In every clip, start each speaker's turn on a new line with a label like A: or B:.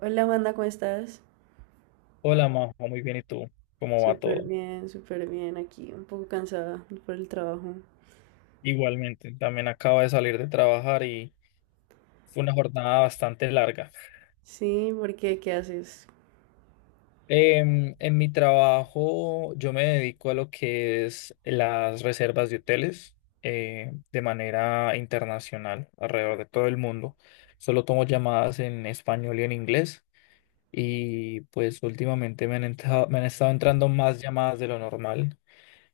A: Hola, Amanda, ¿cómo estás?
B: Hola, Majo, muy bien, ¿y tú? ¿Cómo va todo?
A: Súper bien aquí, un poco cansada por el trabajo.
B: Igualmente, también acabo de salir de trabajar y fue una jornada bastante larga.
A: Sí, ¿por qué? ¿Qué haces?
B: En mi trabajo yo me dedico a lo que es las reservas de hoteles de manera internacional alrededor de todo el mundo. Solo tomo llamadas en español y en inglés y pues últimamente me han estado entrando más llamadas de lo normal.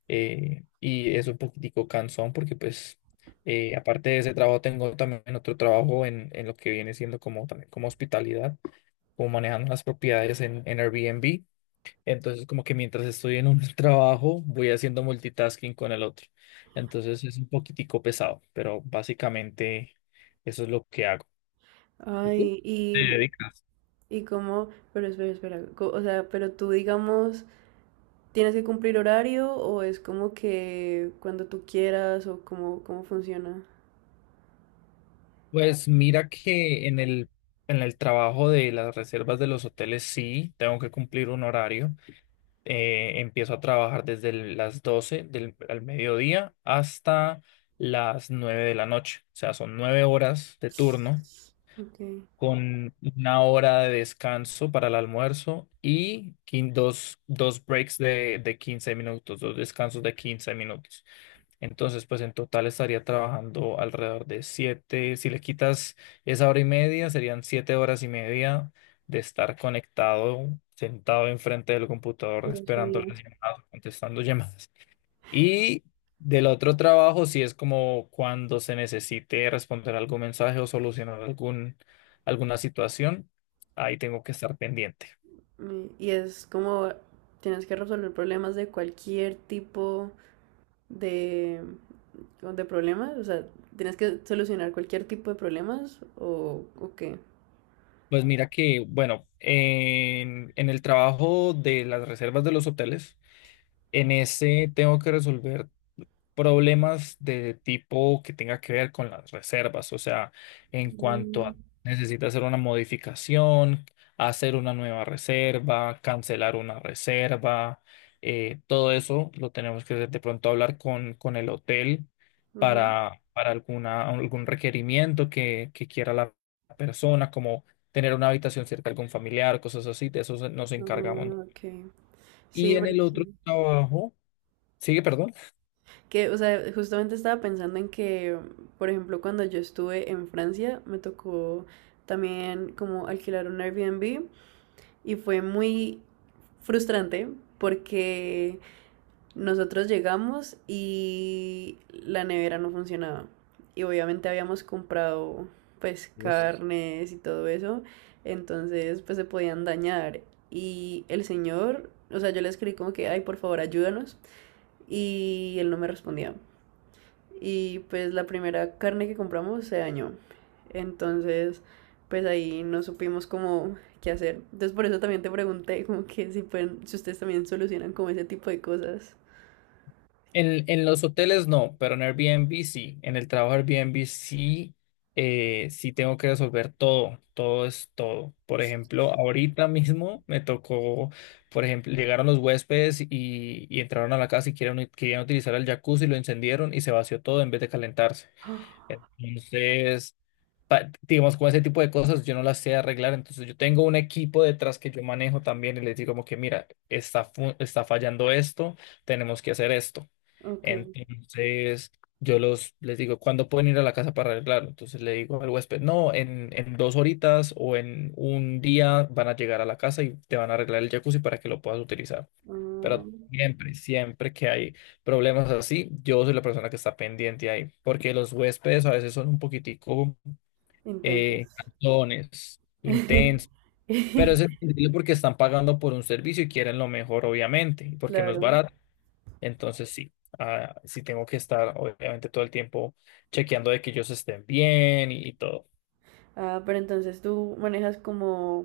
B: Y es un poquitico cansón porque pues aparte de ese trabajo tengo también otro trabajo en lo que viene siendo como también como hospitalidad, como manejando las propiedades en Airbnb. Entonces como que mientras estoy en un trabajo voy haciendo multitasking con el otro. Entonces es un poquitico pesado, pero básicamente eso es lo que hago. ¿Y tú?
A: Ay,
B: ¿Te dedicas?
A: y cómo, pero espera, o sea, pero tú digamos, ¿tienes que cumplir horario o es como que cuando tú quieras o cómo, cómo funciona?
B: Pues mira que en el trabajo de las reservas de los hoteles sí, tengo que cumplir un horario. Empiezo a trabajar las 12 del al mediodía hasta las 9 de la noche. O sea, son 9 horas de turno
A: Ok.
B: con una hora de descanso para el almuerzo y dos breaks de 15 minutos, dos descansos de 15 minutos. Entonces, pues en total estaría trabajando alrededor de siete, si le quitas esa hora y media, serían 7 horas y media de estar conectado, sentado enfrente del computador,
A: Dios
B: esperando
A: mío.
B: las llamadas, contestando llamadas. Y del otro trabajo, si es como cuando se necesite responder algún mensaje o solucionar alguna situación, ahí tengo que estar pendiente.
A: Y es como, tienes que resolver problemas de cualquier tipo. De, de problemas? O sea, ¿tienes que solucionar cualquier tipo de problemas o qué?
B: Pues mira que, bueno, en el trabajo de las reservas de los hoteles, en ese tengo que resolver problemas de tipo que tenga que ver con las reservas, o sea, en cuanto
A: Mm,
B: a necesita hacer una modificación, hacer una nueva reserva, cancelar una reserva, todo eso lo tenemos que de pronto hablar con el hotel
A: ujú.
B: para algún requerimiento que quiera la persona, como tener una habitación cerca de algún familiar, cosas así, de eso nos encargamos, ¿no?
A: Ah, okay.
B: Y
A: Sí,
B: en el otro trabajo, sigue, perdón.
A: que, o sea, justamente estaba pensando en que, por ejemplo, cuando yo estuve en Francia, me tocó también como alquilar un Airbnb y fue muy frustrante porque nosotros llegamos y la nevera no funcionaba. Y obviamente habíamos comprado pues
B: Vos-
A: carnes y todo eso. Entonces pues se podían dañar. Y el señor, o sea, yo le escribí como que, ay, por favor, ayúdanos. Y él no me respondía. Y pues la primera carne que compramos se dañó. Entonces pues ahí no supimos cómo qué hacer. Entonces por eso también te pregunté como que si, pueden, si ustedes también solucionan como ese tipo de cosas.
B: En, En los hoteles no, pero en Airbnb sí. En el trabajo Airbnb sí, sí tengo que resolver todo. Todo es todo. Por ejemplo, ahorita mismo me tocó, por ejemplo, llegaron los huéspedes y entraron a la casa y querían utilizar el jacuzzi, lo encendieron y se vació todo en vez de calentarse. Entonces, digamos, con ese tipo de cosas yo no las sé arreglar, entonces yo tengo un equipo detrás que yo manejo también y les digo como que, mira, está fallando esto, tenemos que hacer esto.
A: Ok.
B: Entonces, yo los, les digo, ¿cuándo pueden ir a la casa para arreglarlo? Entonces le digo al huésped, no, en dos horitas o en un día van a llegar a la casa y te van a arreglar el jacuzzi para que lo puedas utilizar. Pero
A: Mm,
B: siempre, siempre que hay problemas así, yo soy la persona que está pendiente ahí, porque los huéspedes a veces son un poquitico
A: intensos.
B: cantones, intensos, pero es entendible porque están pagando por un servicio y quieren lo mejor, obviamente, y porque no es
A: Claro.
B: barato. Entonces sí tengo que estar, obviamente, todo el tiempo chequeando de que ellos estén bien y todo.
A: Ah, pero entonces tú manejas como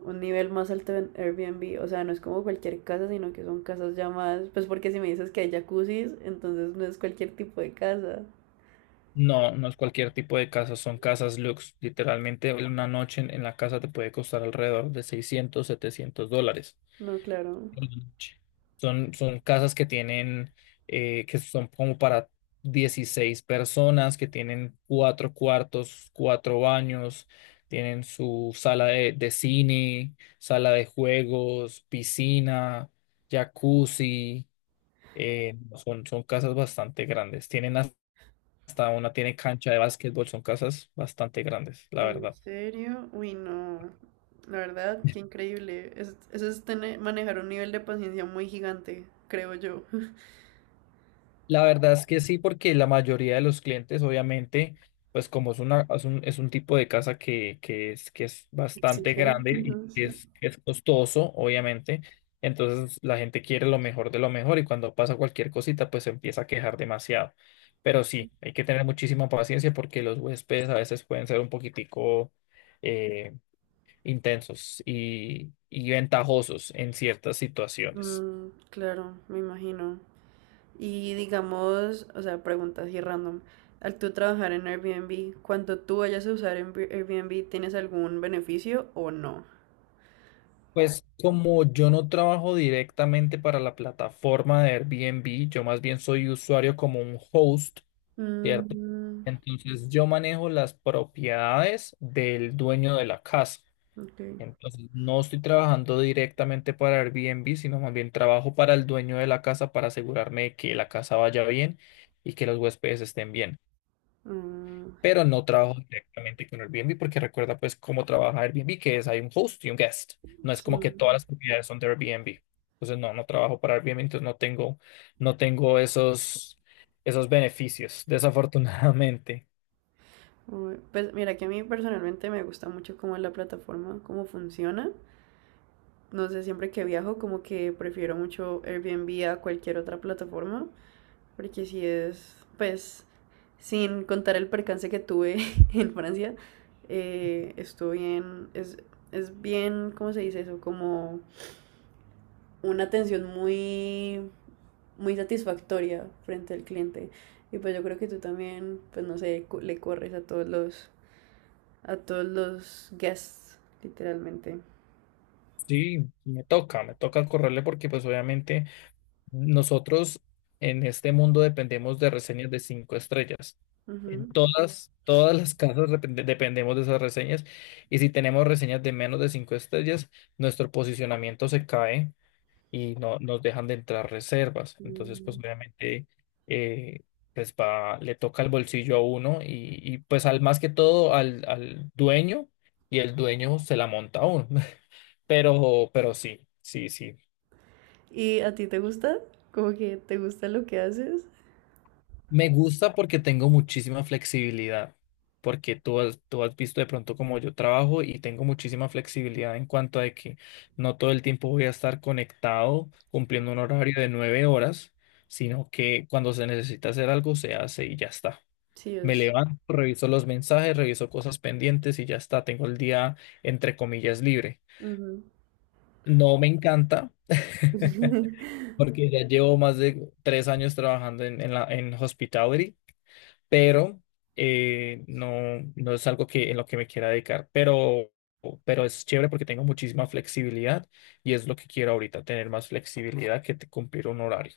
A: un nivel más alto en Airbnb, o sea, no es como cualquier casa, sino que son casas ya más, pues porque si me dices que hay jacuzzis, entonces no es cualquier tipo de casa.
B: No, no es cualquier tipo de casa, son casas lux. Literalmente una noche en la casa te puede costar alrededor de 600 700 dólares.
A: No, claro.
B: Son, son casas que tienen, que son como para 16 personas, que tienen cuatro cuartos, cuatro baños, tienen su sala de cine, sala de juegos, piscina, jacuzzi. eh, son casas bastante grandes. Tiene cancha de básquetbol, son casas bastante grandes, la
A: ¿En
B: verdad.
A: serio? Uy, no. La verdad, qué increíble. Eso es tener, manejar un nivel de paciencia muy gigante, creo yo.
B: La verdad es que sí, porque la mayoría de los clientes, obviamente, pues como es un tipo de casa que es bastante
A: Exige.
B: grande
A: Ujú,
B: y que
A: sí.
B: es, que es costoso, obviamente, entonces la gente quiere lo mejor de lo mejor y cuando pasa cualquier cosita, pues se empieza a quejar demasiado. Pero sí, hay que tener muchísima paciencia porque los huéspedes a veces pueden ser un poquitico eh, intensos y ventajosos en ciertas situaciones.
A: Mm, claro, me imagino. Y digamos, o sea, preguntas así random. Al tú trabajar en Airbnb, cuando tú vayas a usar en Airbnb, ¿tienes algún beneficio o no?
B: Pues como yo no trabajo directamente para la plataforma de Airbnb, yo más bien soy usuario como un host, ¿cierto?
A: Mm,
B: Entonces yo manejo las propiedades del dueño de la casa.
A: ok.
B: Entonces no estoy trabajando directamente para Airbnb, sino más bien trabajo para el dueño de la casa para asegurarme de que la casa vaya bien y que los huéspedes estén bien,
A: Mm,
B: pero no trabajo directamente con Airbnb porque recuerda pues cómo trabaja Airbnb, que es hay un host y un guest. No es
A: sí.
B: como que todas las propiedades son de Airbnb. Entonces no, no trabajo para Airbnb, entonces no tengo esos beneficios, desafortunadamente.
A: Uy, pues mira que a mí personalmente me gusta mucho cómo es la plataforma, cómo funciona. No sé, siempre que viajo como que prefiero mucho Airbnb a cualquier otra plataforma. Porque si es, pues, sin contar el percance que tuve en Francia, estuvo bien, es bien, ¿cómo se dice eso? Como una atención muy satisfactoria frente al cliente. Y pues yo creo que tú también, pues no sé, le corres a a todos los guests, literalmente.
B: Sí, me toca correrle porque pues obviamente nosotros en este mundo dependemos de reseñas de 5 estrellas. En
A: Ujú.
B: todas, todas las casas dependemos de esas reseñas. Y si tenemos reseñas de menos de 5 estrellas, nuestro posicionamiento se cae y no nos dejan de entrar reservas. Entonces, pues
A: Mm.
B: obviamente, eh, pues va, le toca el bolsillo a uno pues al más que todo al, al dueño y el dueño se la monta a uno. Pero sí, sí, sí.
A: ¿Y a ti te gusta? ¿Como que te gusta lo que haces?
B: Me gusta porque tengo muchísima flexibilidad, porque tú has visto de pronto cómo yo trabajo y tengo muchísima flexibilidad en cuanto a que no todo el tiempo voy a estar conectado cumpliendo un horario de 9 horas, sino que cuando se necesita hacer algo se hace y ya está.
A: Sí,
B: Me
A: es.
B: levanto, reviso los mensajes, reviso cosas pendientes y ya está. Tengo el día, entre comillas, libre.
A: Ujú.
B: No me encanta porque ya llevo más de 3 años trabajando en la, en hospitality, pero no, no es algo que, en lo que me quiera dedicar, pero es chévere porque tengo muchísima flexibilidad y es lo que quiero ahorita, tener más flexibilidad que cumplir un horario.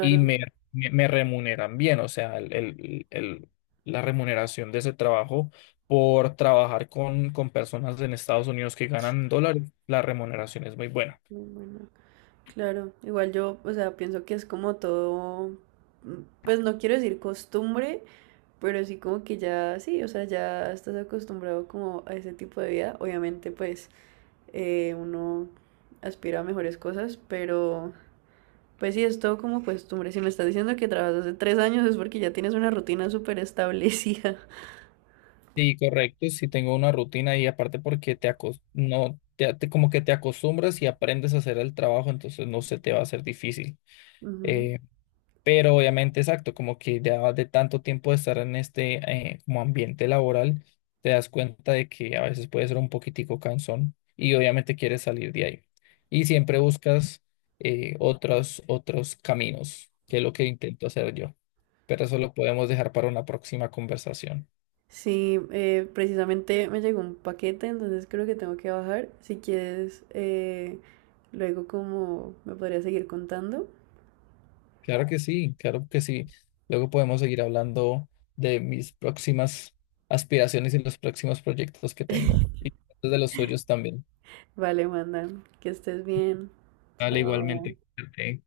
B: Y me remuneran bien, o sea, la remuneración de ese trabajo por trabajar con personas en Estados Unidos que ganan en dólares, la remuneración es muy buena.
A: No, bueno, claro, igual yo, o sea, pienso que es como todo, mm, pues no quiero decir costumbre, pero sí como que ya, sí, o sea, ya estás acostumbrado como a ese tipo de vida. Obviamente, pues uno aspira a mejores cosas, pero pues sí, es todo como costumbre. Si me estás diciendo que trabajas hace 3 años es porque ya tienes una rutina súper establecida.
B: Sí, correcto, sí tengo una rutina y aparte porque no como que te acostumbras y aprendes a hacer el trabajo, entonces no se te va a hacer difícil. Eh, pero obviamente, exacto, como que ya de tanto tiempo de estar en este como ambiente laboral, te das cuenta de que a veces puede ser un poquitico cansón y obviamente quieres salir de ahí. Y siempre buscas otros caminos, que es lo que intento hacer yo. Pero eso lo podemos dejar para una próxima conversación.
A: Sí, precisamente me llegó un paquete, entonces creo que tengo que bajar. Si quieres, luego como me podría seguir contando.
B: Claro que sí, claro que sí. Luego podemos seguir hablando de mis próximas aspiraciones y los próximos proyectos que tengo. Y de los suyos también.
A: Vale, mandan, que estés bien.
B: Dale,
A: Chao.
B: igualmente. Cuídate.